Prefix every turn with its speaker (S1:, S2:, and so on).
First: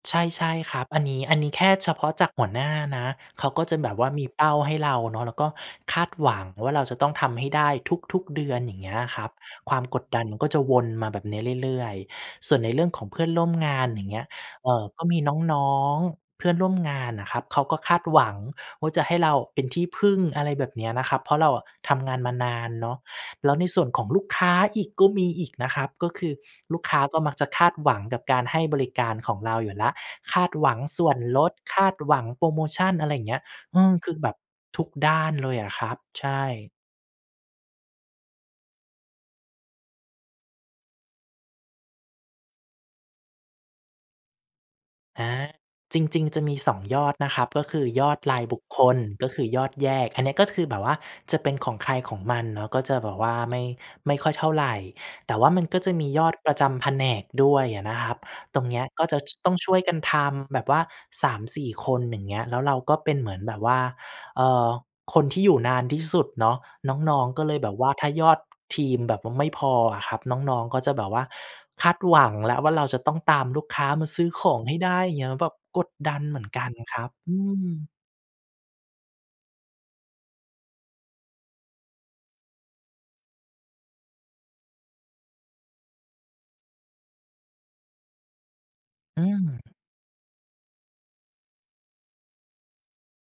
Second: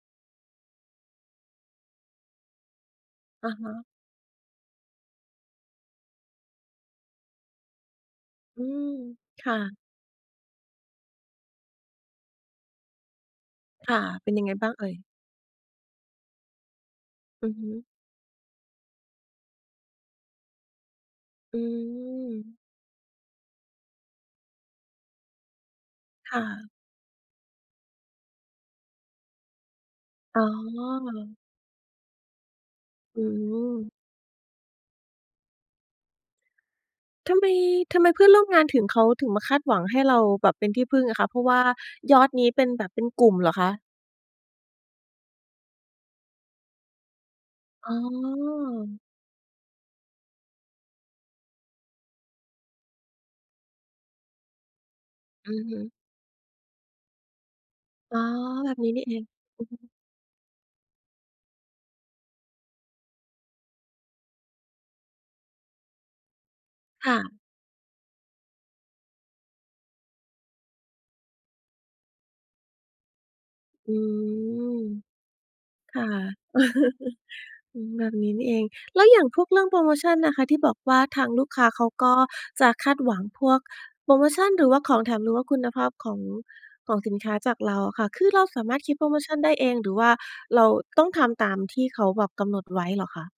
S1: ใช่ ๆ ครับ อันนี้ อันนี้แค่เฉพาะจากหัวหน้านะ เข
S2: อ
S1: า
S2: ะ
S1: ก็
S2: ฮ
S1: จะ
S2: ะ
S1: แบบว่ามีเป้าให้เราเนาะ แล้วก็คาดหวังว่า เราจะต้องทำให้ได้ทุก ๆ เดือ
S2: อ
S1: น
S2: ื
S1: อย่างเ
S2: ม
S1: งี้ยครับ
S2: ค่
S1: ค
S2: ะ
S1: วามกดดันมันก็จะวนมาแบบนี้เรื่อย ๆ ส่วนในเรื่องของเพื่อนร่วมงาน
S2: ค่
S1: อ
S2: ะ
S1: ย่างเงี้ย
S2: เป็นยังไงบ
S1: เ
S2: ้
S1: อ
S2: าง
S1: ่
S2: เ
S1: อ
S2: อ่ย?
S1: ก็มีน้อง ๆ เพื่อนร่วมงานน่ะครับ
S2: อือ
S1: เขา
S2: ฮ
S1: ก็
S2: ึ
S1: คาดหวังว่า จะให้เราเป็นที่พึ่ง อะไรแบบเนี้ยนะครับ เพราะเรา
S2: อื
S1: ทำงานมาน
S2: ม
S1: านเนาะ แล้วในส่วนของลูกค้าอีก ก็มีอีกนะครับ ก็คื
S2: ค
S1: อ
S2: ่ะ
S1: ลูกค้าก็มักจะคาดหวังกับการให้บริการของเราอยู่แล้ว ค
S2: อ๋
S1: า
S2: อ
S1: ดหวังส่วนลด คาดหวังโพรโมชัน อะไรอ
S2: อ
S1: ย
S2: ื
S1: ่างเงี้ย อื
S2: ม
S1: ม คือแบบทุกด้านเลยอะครับ ใช่
S2: ทำไม ทำไมเพื่อนร่วมงานถึง เขาถึงมาคาดหวังให้เราแบบเป็นที่พึ่งอะคะ เพราะว่ายอดนี้เป็นแบบ เป็นกลุ่มเหรอคะ?
S1: อา จริง ๆ จะมี 2 ยอดนะครับ ก็คือ
S2: อ๋
S1: ยอดรายบุคค
S2: อ
S1: ล ก็คือยอดแยก อันเนี้ย ก็คือแบบว่าจะเป็นของใครของมันเนาะ ก็จะแบบว่าไม่ ไม่ค่อยเท่าไร แต่ว่
S2: อ
S1: า
S2: ื
S1: มั
S2: อ
S1: น
S2: ฮ
S1: ก็จ
S2: ึ
S1: ะมียอดประจำแผนกด้วยอะนะครั
S2: อ๋
S1: บ
S2: อ
S1: ตรง
S2: แบ
S1: เนี
S2: บ
S1: ้ย
S2: นี้นี
S1: ก็
S2: ่เ
S1: จ
S2: อ
S1: ะ
S2: ง
S1: ช
S2: อ
S1: ต้องช่
S2: ื
S1: ว
S2: อ
S1: ย
S2: ฮึ
S1: กันทำแบบว่า 3-4 คน อย่างเงี้ย แล้วเราก็เป็นเหมือนแบบว่า เอ่อ คนที่อยู่นานที่สุดเนาะ
S2: ค
S1: น
S2: ่
S1: ้อง
S2: ะ
S1: ๆ ก็เลยแบบว่า ถ้ายอดทีมแบบว่าไม่พออะครับ น้อง ๆ ก็จะแบบว่าคาดหวังแล้วว่า เราจะต้องตามลูกค้า
S2: อื
S1: มาซื้อของให้
S2: ม
S1: ได้เงี้ย แบบกด
S2: ค่ะ
S1: ดันเหมือนกันครับ อื
S2: อื
S1: ม
S2: ม แบบนี้นี่เอง แล้วอย่างพวกเรื่องโพรโมชันนะคะ ที่บอกว่าทางลูกค้าเขาก็จะคาดหวังพวกโพรโมชัน หรือว่าของแถม หรือว่าคุณภาพของ ของสินค้าจากเราอะค่ะ คือเราสามารถคิดโพรโม
S1: อื
S2: ชัน
S1: ม
S2: ได้เอง หรือว่าเราต้องทำตามที่เขาแบบกำหนดไว้เหรอคะ?